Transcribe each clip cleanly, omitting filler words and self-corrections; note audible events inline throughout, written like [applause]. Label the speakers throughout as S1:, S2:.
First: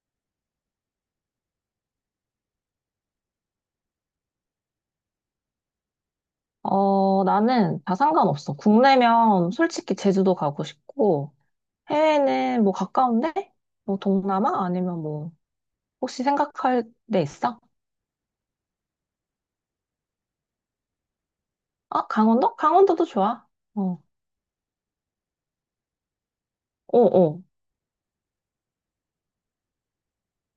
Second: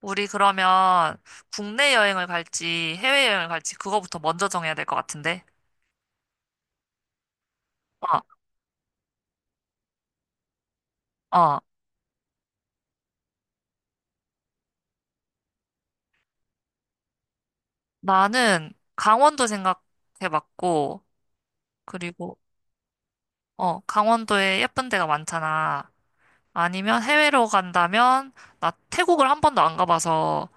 S1: 우리 그러면 국내 여행을 갈지 해외 여행을 갈지 그거부터 먼저 정해야 될 것 같은데.
S2: 어, 나는 다
S1: 어,
S2: 상관없어. 국내면 솔직히 제주도 가고 싶고,
S1: 어.
S2: 해외는 뭐 가까운데? 뭐 동남아? 아니면 혹시 생각할 데 있어?
S1: 나는 강원도 생각해봤고,
S2: 아,
S1: 그리고,
S2: 강원도? 강원도도 좋아.
S1: 어,
S2: 어,
S1: 강원도에 예쁜 데가 많잖아.
S2: 어,
S1: 아니면
S2: 어.
S1: 해외로 간다면, 나 태국을 한 번도 안 가봐서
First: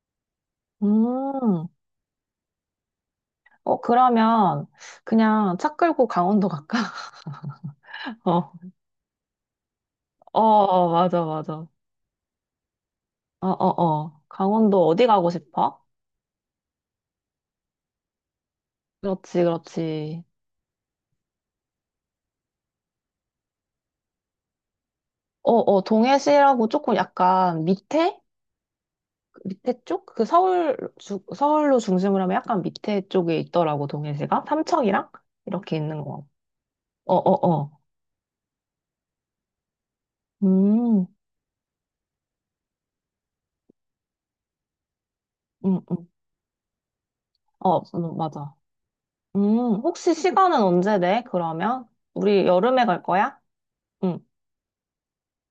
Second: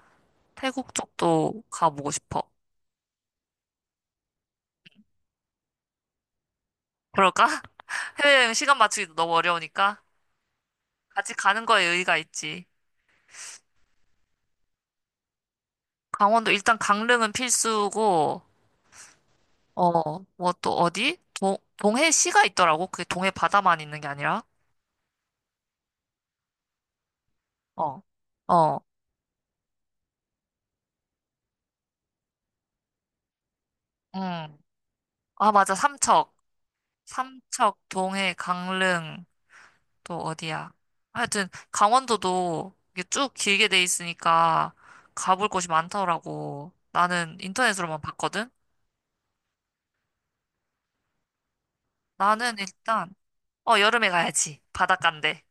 S1: 태국 쪽도
S2: 음,
S1: 가보고 싶어.
S2: 어, 그러면 그냥 차 끌고 강원도 갈까?
S1: 그럴까?
S2: [laughs]
S1: [laughs]
S2: 어,
S1: 해외여행 시간 맞추기도 너무 어려우니까
S2: 어, 어, 맞아,
S1: 같이
S2: 맞아.
S1: 가는
S2: 어,
S1: 거에 의의가 있지.
S2: 어, 어. 강원도 어디 가고 싶어?
S1: 강원도 일단 강릉은 필수고,
S2: 그렇지, 그렇지.
S1: 어, 뭐 또 어디? 동해시가 있더라고. 그게 동해 바다만 있는 게 아니라.
S2: 어, 어, 동해시라고 조금 약간
S1: 어,
S2: 밑에?
S1: 어,
S2: 밑에 쪽? 그 서울로 중심으로 하면 약간 밑에 쪽에 있더라고, 동해시가.
S1: 응.
S2: 삼척이랑?
S1: 아, 맞아.
S2: 이렇게 있는 거.
S1: 삼척.
S2: 어, 어,
S1: 삼척,
S2: 어.
S1: 동해, 강릉, 또 어디야?
S2: 음,
S1: 하여튼, 강원도도 이게 쭉 길게 돼 있으니까 가볼 곳이
S2: 음, 음.
S1: 많더라고. 나는
S2: 어,
S1: 인터넷으로만 봤거든?
S2: 맞아. 혹시 시간은 언제 돼, 그러면? 우리
S1: 나는
S2: 여름에 갈
S1: 일단,
S2: 거야?
S1: 어, 여름에
S2: 응.
S1: 가야지. 바닷가인데.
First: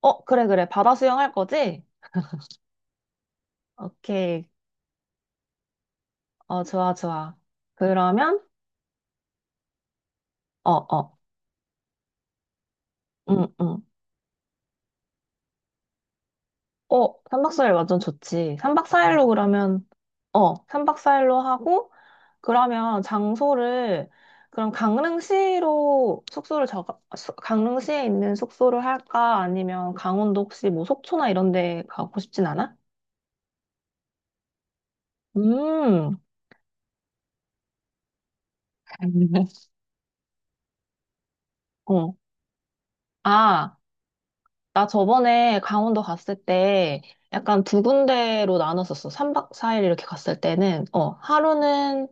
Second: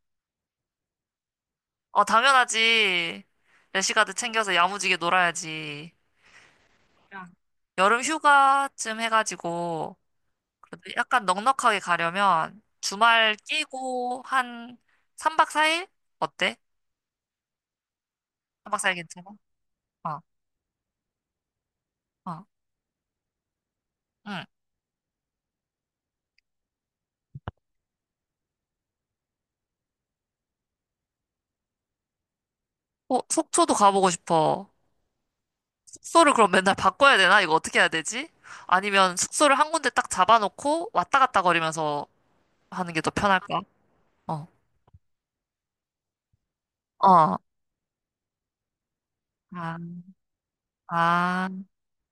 S2: 어, 그래, 그래. 바다 수영할 거지?
S1: 어, 당연하지. 래시가드
S2: 오케이.
S1: 챙겨서 야무지게 놀아야지.
S2: 어, 좋아,
S1: 그냥
S2: 좋아.
S1: 여름
S2: 그러면,
S1: 휴가쯤 해가지고,
S2: 어,
S1: 근데
S2: 어.
S1: 약간 넉넉하게 가려면 주말
S2: 응, 응.
S1: 끼고 한 3박 4일? 어때?
S2: 어, 3박 4일 완전 좋지.
S1: 3박
S2: 3박
S1: 4일
S2: 4일로
S1: 괜찮아?
S2: 그러면,
S1: 어,
S2: 어, 3박 4일로 하고,
S1: 어.
S2: 그러면 장소를
S1: 응.
S2: 그럼 강릉시로 숙소를 저 강릉시에 있는 숙소를 할까? 아니면 강원도 혹시 뭐 속초나 이런 데 가고 싶진 않아?
S1: 어, 속초도 가보고 싶어.
S2: 음.
S1: 숙소를 그럼 맨날 바꿔야 되나? 이거 어떻게 해야 되지? 아니면 숙소를
S2: [laughs]
S1: 한 군데 딱 잡아놓고 왔다 갔다 거리면서
S2: 어.
S1: 하는 게 더 편할까?
S2: 아,
S1: 어,
S2: 나 저번에 강원도 갔을 때
S1: 어.
S2: 약간 두 군데로 나눴었어. 3박
S1: 아,
S2: 4일 이렇게 갔을 때는, 어,
S1: 아,
S2: 하루는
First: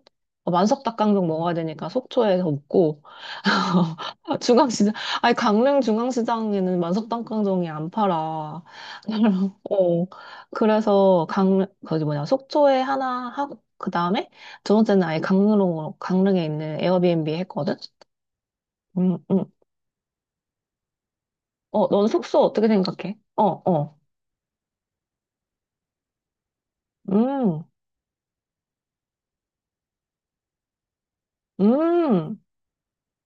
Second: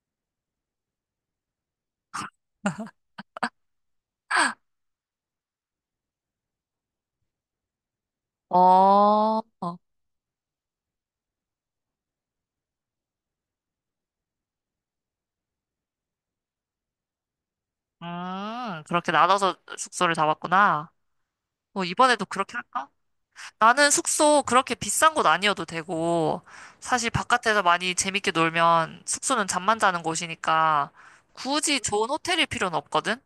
S2: 만석 닭강정 먹어야 되니까 속초에서 먹고, [laughs] 중앙시장, 아니, 강릉 중앙시장에는 만석 닭강정이 안 팔아.
S1: 어,
S2: [laughs]
S1: 어.
S2: 어, 그래서 속초에 하나 하고, 그 다음에 두 번째는 아예 강릉에 있는 에어비앤비 했거든?
S1: 그렇게
S2: 음, 음.
S1: 나눠서 숙소를 잡았구나. 뭐,
S2: 어, 넌
S1: 이번에도
S2: 숙소
S1: 그렇게
S2: 어떻게
S1: 할까?
S2: 생각해? 어,
S1: 나는
S2: 어.
S1: 숙소 그렇게 비싼 곳 아니어도 되고, 사실 바깥에서
S2: 음.
S1: 많이 재밌게 놀면 숙소는 잠만 자는 곳이니까 굳이 좋은
S2: 음,
S1: 호텔일 필요는 없거든?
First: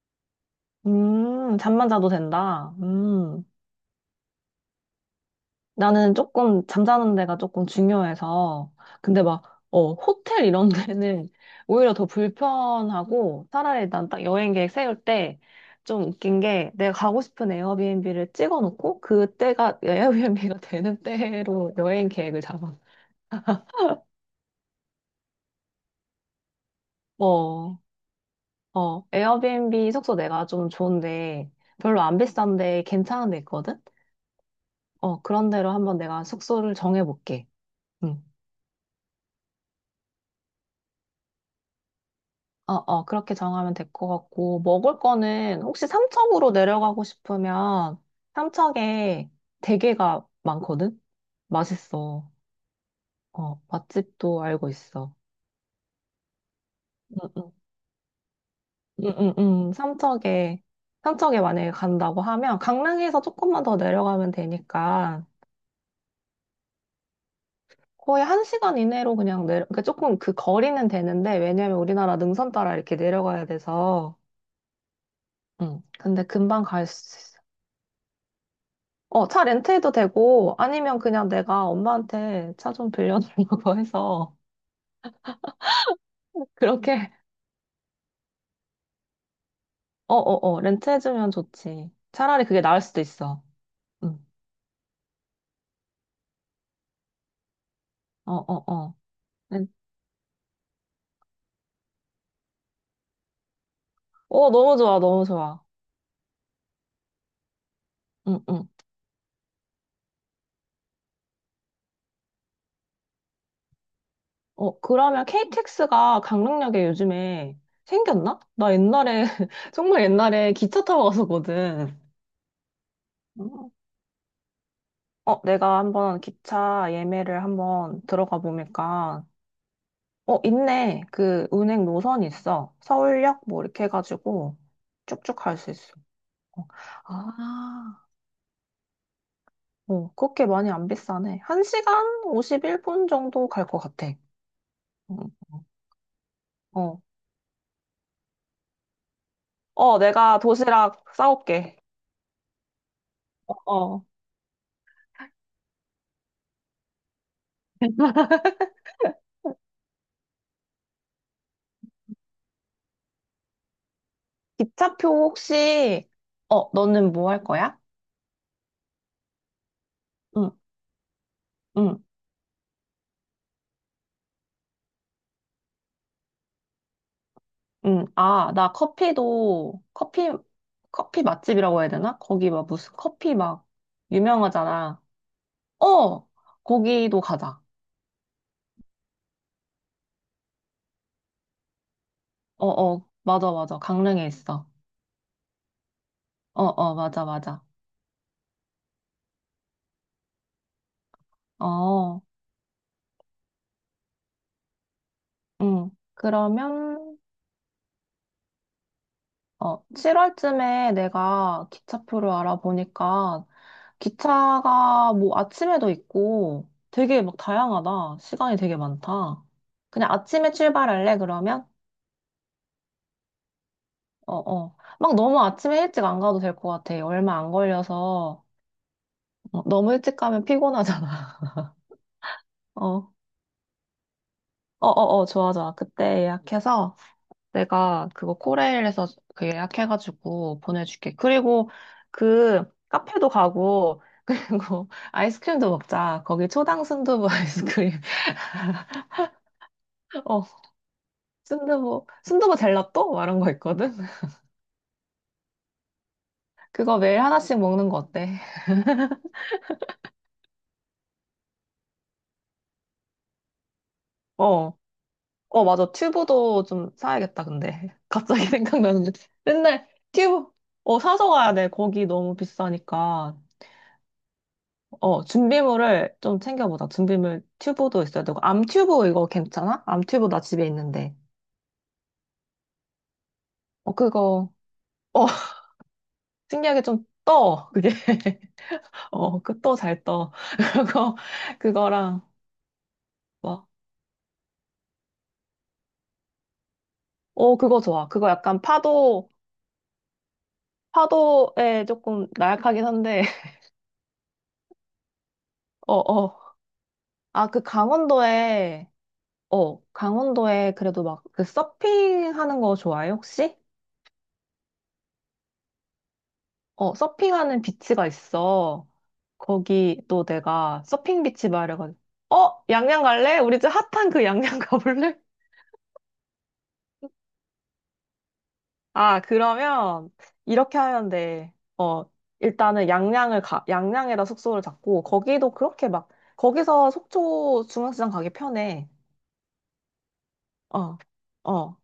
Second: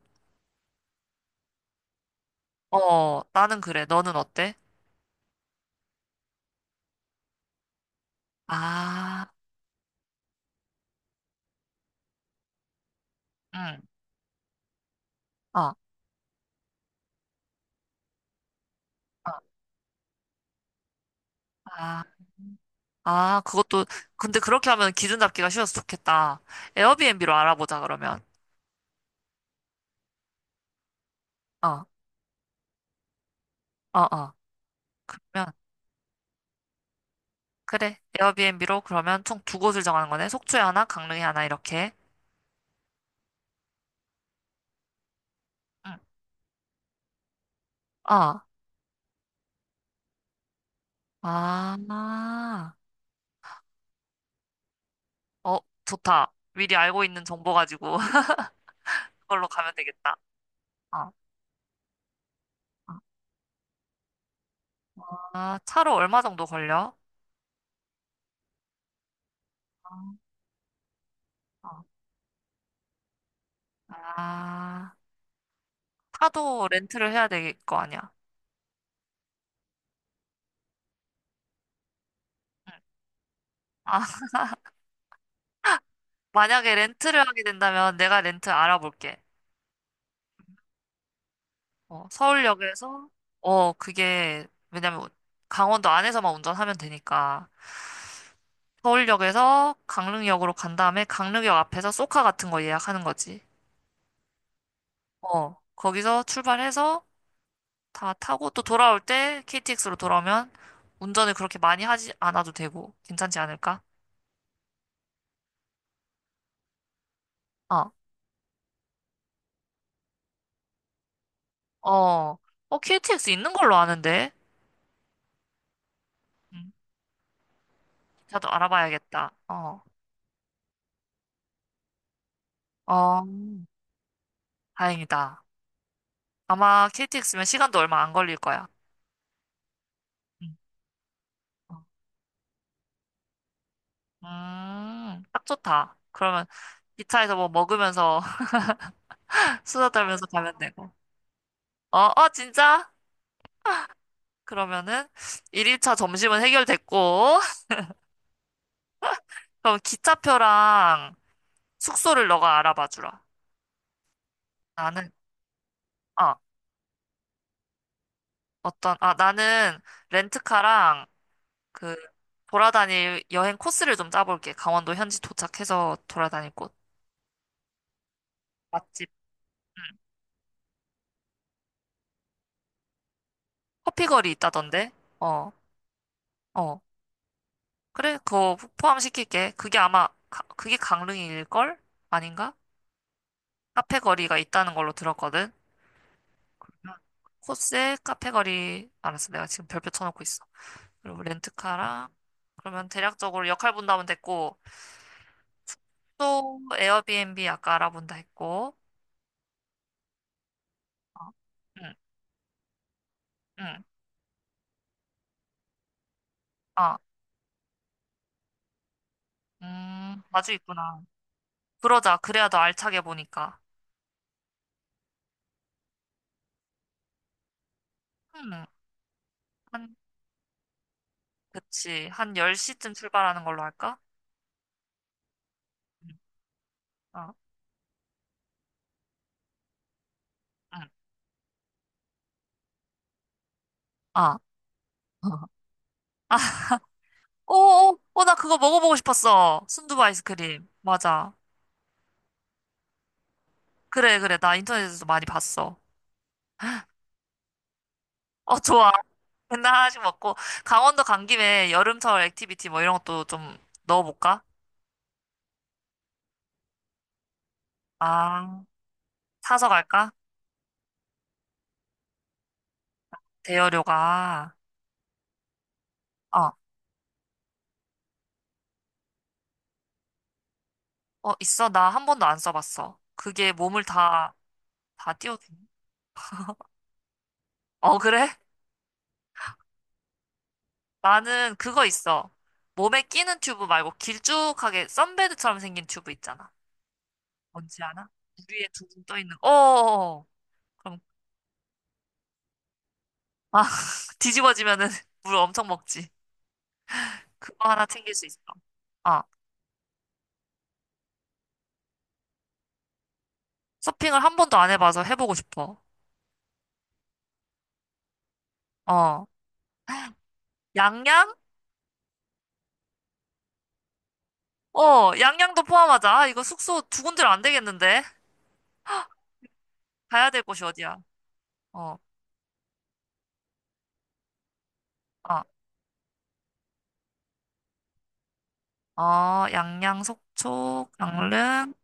S2: 잠만 자도 된다.
S1: 어, 나는 그래. 너는 어때?
S2: 나는 조금 잠자는 데가 조금 중요해서. 근데
S1: 아,
S2: 막, 어, 호텔 이런 데는 [laughs] 오히려 더 불편하고,
S1: 응,
S2: 차라리 난 딱 여행 계획 세울 때
S1: 어, 어,
S2: 좀 웃긴 게, 내가 가고 싶은 에어비앤비를 찍어 놓고, 그때가 에어비앤비가 [laughs] 되는 때로
S1: 아.
S2: 여행 계획을 잡아.
S1: 아, 그것도, 근데 그렇게 하면 기준 잡기가 쉬워서 좋겠다. 에어비앤비로
S2: 어,
S1: 알아보자, 그러면.
S2: 어, 에어비앤비 숙소 내가 좀 좋은데,
S1: 어,
S2: 별로 안 비싼데 괜찮은 데 있거든?
S1: 어, 어.
S2: 어, 그런
S1: 그러면,
S2: 데로 한번 내가 숙소를 정해볼게.
S1: 그래.
S2: 응.
S1: 에어비앤비로 그러면 총 두 곳을 정하는 거네. 속초에 하나, 강릉에 하나, 이렇게.
S2: 어, 어, 그렇게 정하면 될 것 같고, 먹을 거는 혹시
S1: 응.
S2: 삼척으로 내려가고 싶으면
S1: 어,
S2: 삼척에 대게가 많거든? 맛있어.
S1: 아.
S2: 어, 맛집도 알고 있어.
S1: 어, 좋다. 미리 알고
S2: 응,
S1: 있는
S2: 응,
S1: 정보 가지고 [laughs]
S2: 응, 응,
S1: 그걸로 가면
S2: 응.
S1: 되겠다. 어.
S2: 삼척에 만약에 간다고 하면
S1: 어.
S2: 강릉에서 조금만 더 내려가면 되니까
S1: 아, 차로 얼마 정도 걸려?
S2: 거의 한 시간 이내로 그러니까 조금 그 거리는 되는데,
S1: 어.
S2: 왜냐면
S1: 어.
S2: 우리나라 능선 따라 이렇게 내려가야 돼서,
S1: 아,
S2: 응. 근데 금방
S1: 차도
S2: 갈
S1: 렌트를
S2: 수
S1: 해야
S2: 있어.
S1: 될 거 아니야.
S2: 어, 차 렌트해도 되고, 아니면 그냥 내가 엄마한테
S1: 응.
S2: 차 좀 빌려달라고 [laughs]
S1: 아, [laughs]
S2: 해서,
S1: 만약에
S2: 그렇게,
S1: 렌트를 하게 된다면 내가 렌트 알아볼게.
S2: 어, 어, 어, 렌트해주면 좋지.
S1: 어,
S2: 차라리 그게 나을 수도
S1: 서울역에서,
S2: 있어.
S1: 어,
S2: 응,
S1: 그게, 왜냐면 강원도 안에서만 운전하면 되니까.
S2: 어, 어, 어. 렌-
S1: 서울역에서 강릉역으로 간 다음에 강릉역 앞에서 쏘카 같은 거 예약하는 거지.
S2: 어, 너무 좋아, 너무
S1: 어,
S2: 좋아.
S1: 거기서 출발해서 다
S2: 응,
S1: 타고 또
S2: 응.
S1: 돌아올 때 KTX로 돌아오면 운전을 그렇게 많이 하지 않아도 되고 괜찮지 않을까?
S2: 어, 그러면 KTX가 강릉역에 요즘에
S1: 어,
S2: 생겼나? 나 옛날에, [laughs] 정말 옛날에 기차 타고 갔었거든.
S1: 어, 어, KTX 있는 걸로 아는데.
S2: 어, 내가 한번
S1: 음,
S2: 기차 예매를 한번 들어가
S1: 자도
S2: 보니까,
S1: 알아봐야겠다. 어,
S2: 어, 있네. 그 은행 노선 있어.
S1: 어,
S2: 서울역 뭐 이렇게 해가지고 쭉쭉
S1: 다행이다.
S2: 갈 수 있어. 어.
S1: 아마 KTX면 시간도
S2: 아,
S1: 얼마 안 걸릴 거야.
S2: 어, 그렇게
S1: 음,
S2: 많이 안 비싸네.
S1: 어.
S2: 1시간 51분 정도 갈 것 같아. 음,
S1: 딱 좋다. 그러면
S2: 어,
S1: 기차에서 뭐 먹으면서 [laughs] 수다
S2: 어,
S1: 떨면서
S2: 내가
S1: 가면 되고.
S2: 도시락 싸올게.
S1: 어, 어, 진짜?
S2: 어, 어.
S1: 그러면은 1일차 점심은 해결됐고, [laughs] 그럼 기차표랑 숙소를 너가 알아봐 주라.
S2: 기차표
S1: 나는,
S2: 혹시,
S1: 아,
S2: 어, 너는 뭐 할 거야?
S1: 어떤, 아, 나는
S2: 응,
S1: 렌트카랑 그
S2: 응,
S1: 돌아다닐 여행 코스를 좀 짜볼게. 강원도 현지 도착해서 돌아다닐 곳.
S2: 응. 아,
S1: 맛집. 응.
S2: 커피 맛집이라고 해야 되나? 거기 막 무슨 커피 막
S1: 커피거리 있다던데?
S2: 유명하잖아.
S1: 어,
S2: 어,
S1: 어.
S2: 거기도 가자.
S1: 그래, 그거 포함시킬게. 그게 아마, 가- 그게 강릉일걸? 아닌가?
S2: 어, 어, 맞아, 맞아.
S1: 카페
S2: 강릉에
S1: 거리가
S2: 있어.
S1: 있다는 걸로 들었거든.
S2: 어,
S1: 음.
S2: 어, 맞아, 맞아.
S1: 코스에 카페 거리, 알았어. 내가 지금 별표 쳐놓고 있어. 그리고 렌트카랑,
S2: 어,
S1: 그러면 대략적으로 역할 분담은 됐고,
S2: 응.
S1: 또
S2: 그러면,
S1: 에어비앤비 아까 알아본다 했고.
S2: 어, 7월쯤에
S1: 어,
S2: 내가
S1: 응,
S2: 기차표를 알아보니까
S1: 응.
S2: 기차가 뭐 아침에도 있고
S1: 아,
S2: 되게 막 다양하다. 시간이 되게 많다. 그냥 아침에
S1: 아주 있구나.
S2: 출발할래, 그러면?
S1: 그러자. 그래야 더 알차게 보니까.
S2: 어, 어. 막 너무 아침에 일찍 안 가도 될 것 같아. 얼마 안 걸려서.
S1: 음,
S2: 어, 너무
S1: 한,
S2: 일찍 가면 피곤하잖아.
S1: 그치. 한
S2: [laughs] 어,
S1: 10시쯤
S2: 어,
S1: 출발하는 걸로 할까?
S2: 어, 어, 좋아, 좋아.
S1: 응,
S2: 그때 예약해서
S1: 어,
S2: 내가 그거 코레일에서 그 예약해가지고
S1: 응.
S2: 보내줄게. 그리고 그 카페도 가고,
S1: 아.
S2: 그리고 [laughs]
S1: [laughs]
S2: 아이스크림도 먹자.
S1: 아,
S2: 거기 초당 순두부
S1: 오,
S2: 아이스크림.
S1: 오, 오, 나 그거 먹어보고 싶었어. 순두부
S2: [laughs] 어,
S1: 아이스크림. 맞아.
S2: 순두부 젤라또? 막 이런 거 있거든?
S1: 그래, 그래. 나 인터넷에서 많이 봤어.
S2: 그거 매일 하나씩 먹는 거 어때?
S1: 어, 좋아. [laughs] 맨날 하나씩 먹고. 강원도 간 김에 여름철 액티비티 뭐 이런 것도 좀 넣어볼까?
S2: 어, 어, 맞아. 튜브도 좀 사야겠다, 근데. [laughs] 갑자기
S1: 아,
S2: 생각나는데.
S1: 사서
S2: 맨날
S1: 갈까?
S2: 튜브, 어, 사서 가야 돼. 거기 너무 비싸니까.
S1: 대여료가.
S2: 어, 준비물을 좀
S1: 어,
S2: 챙겨보자. 준비물 튜브도 있어야 되고. 암 튜브 이거 괜찮아? 암 튜브 나 집에 있는데.
S1: 어, 있어. 나 한 번도 안 써봤어. 그게 몸을
S2: 어,
S1: 다,
S2: 그거,
S1: 다
S2: 어,
S1: 띄워주니?
S2: [laughs] 신기하게 좀 떠. 그게.
S1: 어, 그래?
S2: [laughs] 어, 그 떠 잘 떠. [laughs] 그거,
S1: 나는 그거
S2: 그거랑,
S1: 있어. 몸에 끼는 튜브
S2: 뭐.
S1: 말고 길쭉하게 선베드처럼 생긴 튜브 있잖아.
S2: 어, 그거
S1: 뭔지
S2: 좋아.
S1: 아나? 물 위에 둥둥 떠 있는. 거. 어어어. 그럼,
S2: 파도에 조금 나약하긴 한데. [laughs]
S1: 아, [laughs] 뒤집어지면은 [laughs] 물 엄청
S2: 어,
S1: 먹지.
S2: 어. 아, 그
S1: 그거 하나 챙길 수 있어.
S2: 강원도에,
S1: 아,
S2: 어, 강원도에 그래도 막 그 서핑 하는 거 좋아해, 혹시?
S1: 서핑을 한 번도 안 해봐서 해보고 싶어.
S2: 어, 서핑하는 비치가 있어.
S1: 어.
S2: 거기 또 내가 서핑
S1: 양양?
S2: 비치 말해가지고, 어, 양양 갈래? 우리 집 핫한 그 양양 [laughs]
S1: 어,
S2: 가볼래?
S1: 양양도 포함하자. 아, 이거 숙소 두 군데로 안 되겠는데?
S2: 아, 그러면
S1: 가야 될 곳이
S2: 이렇게
S1: 어디야?
S2: 하면 돼.
S1: 어.
S2: 어, 일단은 양양에다 숙소를 잡고,
S1: 아.
S2: 거기서 속초 중앙시장 가기 편해.
S1: 어, 양양, 속초,
S2: 어,
S1: 강릉,
S2: 어,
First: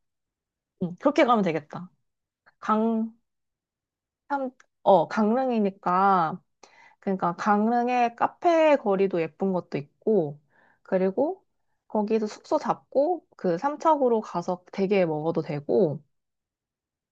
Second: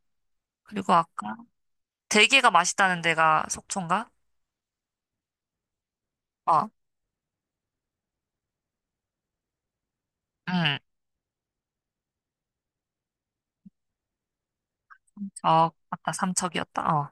S1: 그리고
S2: 응, 그렇게
S1: 아까
S2: 가면 되겠다.
S1: 대게가 맛있다는
S2: 강,
S1: 데가 속초인가?
S2: 참, 어, 강릉이니까,
S1: 어,
S2: 그러니까 강릉의 카페 거리도 예쁜 것도 있고,
S1: 응.
S2: 그리고 거기서 숙소 잡고 그 삼척으로 가서 대게 먹어도
S1: 어,
S2: 되고,
S1: 아까 삼척이었다. 어,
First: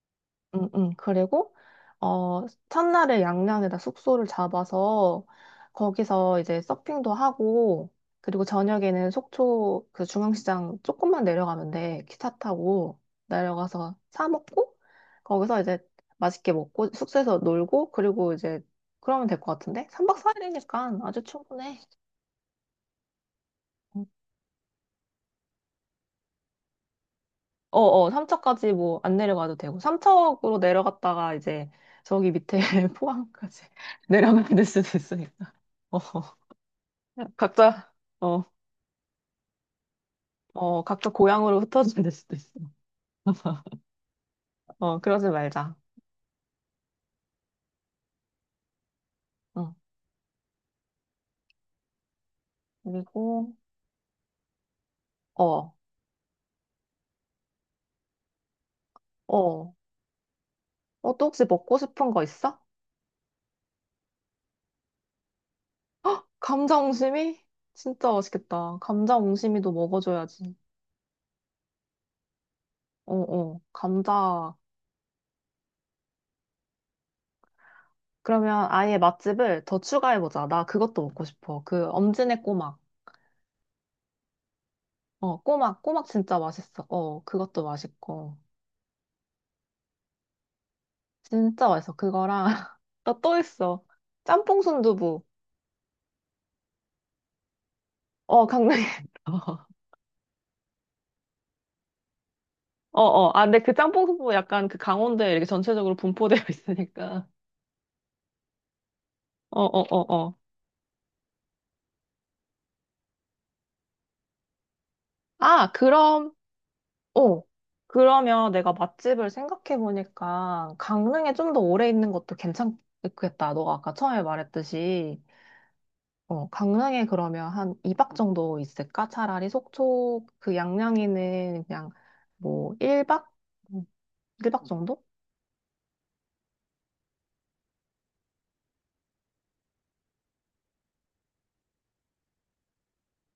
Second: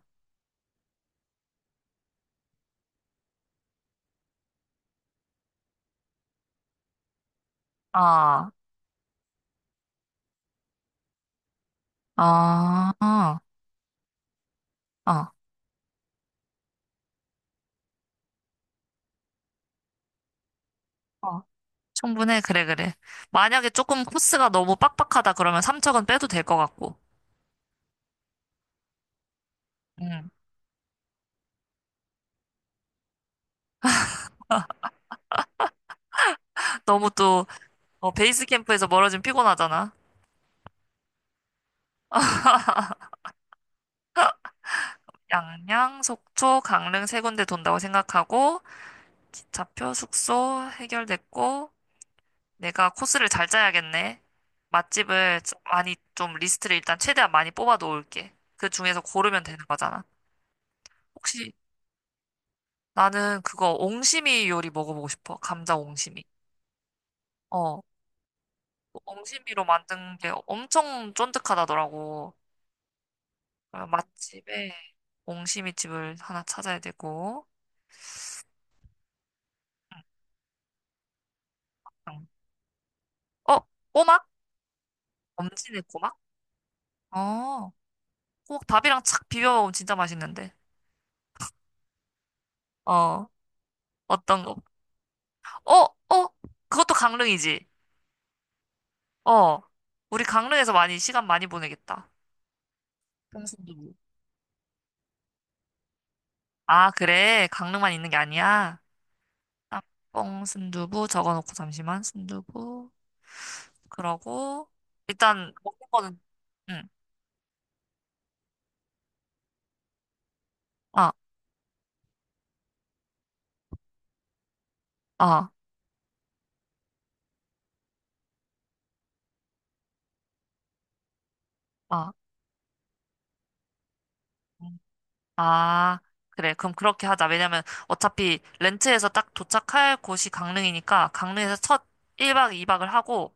S2: 그리고 어 첫날에 양양에다 숙소를 잡아서 거기서 이제 서핑도 하고 그리고
S1: 어,
S2: 저녁에는 속초 그 중앙시장 조금만 내려가면 돼. 기차
S1: 어,
S2: 타고 내려가서 사 먹고
S1: 어,
S2: 거기서 이제 맛있게 먹고 숙소에서 놀고 그리고 이제 그러면 될 것 같은데? 3박 4일이니까 아주
S1: 어.
S2: 충분해.
S1: 충분해. 그래, 그래. 만약에 조금 코스가 너무 빡빡하다 그러면 삼척은 빼도 될 것 같고.
S2: 어어, 3척까지 뭐 안 내려가도 되고, 3
S1: 음
S2: 으로 내려갔다가 이제 저기 밑에 [laughs] 포항까지 [laughs] 내려가야 될 수도 있으니까. 어, 어.
S1: 너무 또
S2: 각자,
S1: 어,
S2: 어,
S1: 베이스 캠프에서 멀어지면 피곤하잖아.
S2: 어, 각자 고향으로 흩어져야 될 수도 있어. 어, 그러지 말자.
S1: 양양, 속초, 강릉 세 군데 돈다고 생각하고
S2: 어,
S1: 기차표, 숙소 해결됐고. 내가 코스를 잘
S2: 그리고,
S1: 짜야겠네. 맛집을 좀
S2: 어,
S1: 많이 좀 리스트를 일단 최대한 많이 뽑아 놓을게. 그 중에서 고르면 되는
S2: 어,
S1: 거잖아.
S2: 어, 또 혹시
S1: 혹시
S2: 먹고 싶은 거 있어?
S1: 나는 그거 옹심이 요리 먹어보고 싶어. 감자 옹심이.
S2: 감자 옹심이?
S1: 어,
S2: 진짜 맛있겠다.
S1: 그
S2: 감자
S1: 옹심이로
S2: 옹심이도
S1: 만든 게
S2: 먹어줘야지.
S1: 엄청 쫀득하다더라고.
S2: 어, 어,
S1: 그
S2: 감자.
S1: 맛집에 옹심이 집을 하나 찾아야 되고.
S2: 그러면 아예 맛집을 더
S1: 응.
S2: 추가해보자. 나 그것도 먹고 싶어. 그
S1: 응.
S2: 엄지네 꼬막.
S1: 어, 꼬막?
S2: 어,
S1: 엄지네
S2: 꼬막, 꼬막
S1: 꼬막?
S2: 진짜 맛있어. 어, 그것도
S1: 어,
S2: 맛있고.
S1: 꼬막 밥이랑 착 비벼 먹으면 진짜 맛있는데.
S2: 진짜 맛있어. 그거랑, [laughs] 나
S1: 어,
S2: 또 있어.
S1: 어떤 거?
S2: 짬뽕 순두부.
S1: 어, 어, 그것도 강릉이지.
S2: 어, 강릉에.
S1: 어,
S2: 있어. [laughs]
S1: 우리 강릉에서 많이, 시간 많이 보내겠다.
S2: 어, 어. 아, 근데 그
S1: 뽕순두부.
S2: 짬뽕 순두부 약간 그 강원도에 이렇게 전체적으로 분포되어 [laughs]
S1: 아,
S2: 있으니까.
S1: 그래. 강릉만 있는 게 아니야.
S2: 어, 어, 어, 어.
S1: 짬뽕, 순두부 적어놓고 잠시만. 순두부. 그러고, 일단,
S2: 아,
S1: 먹는 거는,
S2: 그럼,
S1: 응,
S2: 어. 그러면 내가 맛집을 생각해보니까
S1: 아,
S2: 강릉에 좀 더 오래 있는 것도 괜찮겠다. 너가 아까 처음에 말했듯이.
S1: 아,
S2: 어, 강릉에 그러면 한 2박 정도 있을까? 차라리 속초 그 양양에는 그냥
S1: 아,
S2: 뭐 1박? 1박
S1: 음.
S2: 정도?
S1: 아, 그래. 그럼 그렇게 하자. 왜냐면 어차피 렌트에서 딱 도착할 곳이 강릉이니까 강릉에서 첫 1박 2박을 하고,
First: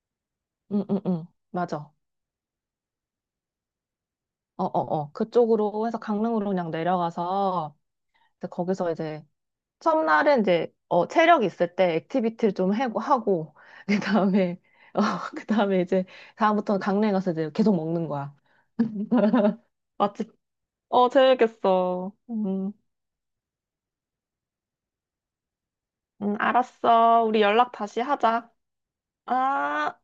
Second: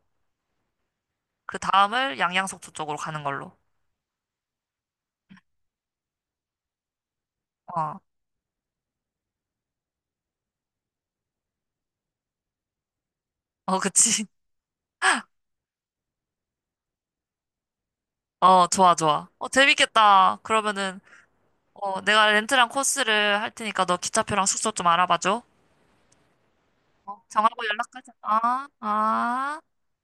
S2: 응, 응, 응.
S1: 그
S2: 맞아.
S1: 다음을 양양속초 쪽으로 가는 걸로.
S2: 어, 어, 어. 그쪽으로 해서 강릉으로 그냥 내려가서
S1: 어,
S2: 이제 거기서 이제 첫날은 이제 어, 체력 있을 때 액티비티를 좀 해고 하고
S1: 어,
S2: [laughs]
S1: 그치. [laughs]
S2: 그다음에 어, 그다음에 이제 다음부터는 강릉에 가서 이제 계속 먹는 거야.
S1: 어, 좋아, 좋아. 어,
S2: 맛집.
S1: 재밌겠다. 그러면은,
S2: 어,
S1: 어,
S2: 재밌겠어.
S1: 내가 렌트랑
S2: 음.
S1: 코스를 할 테니까 너 기차표랑 숙소 좀 알아봐줘. 어,
S2: 알았어. 우리
S1: 정하고
S2: 연락 다시
S1: 연락하자.
S2: 하자.
S1: 아, 아.
S2: 아.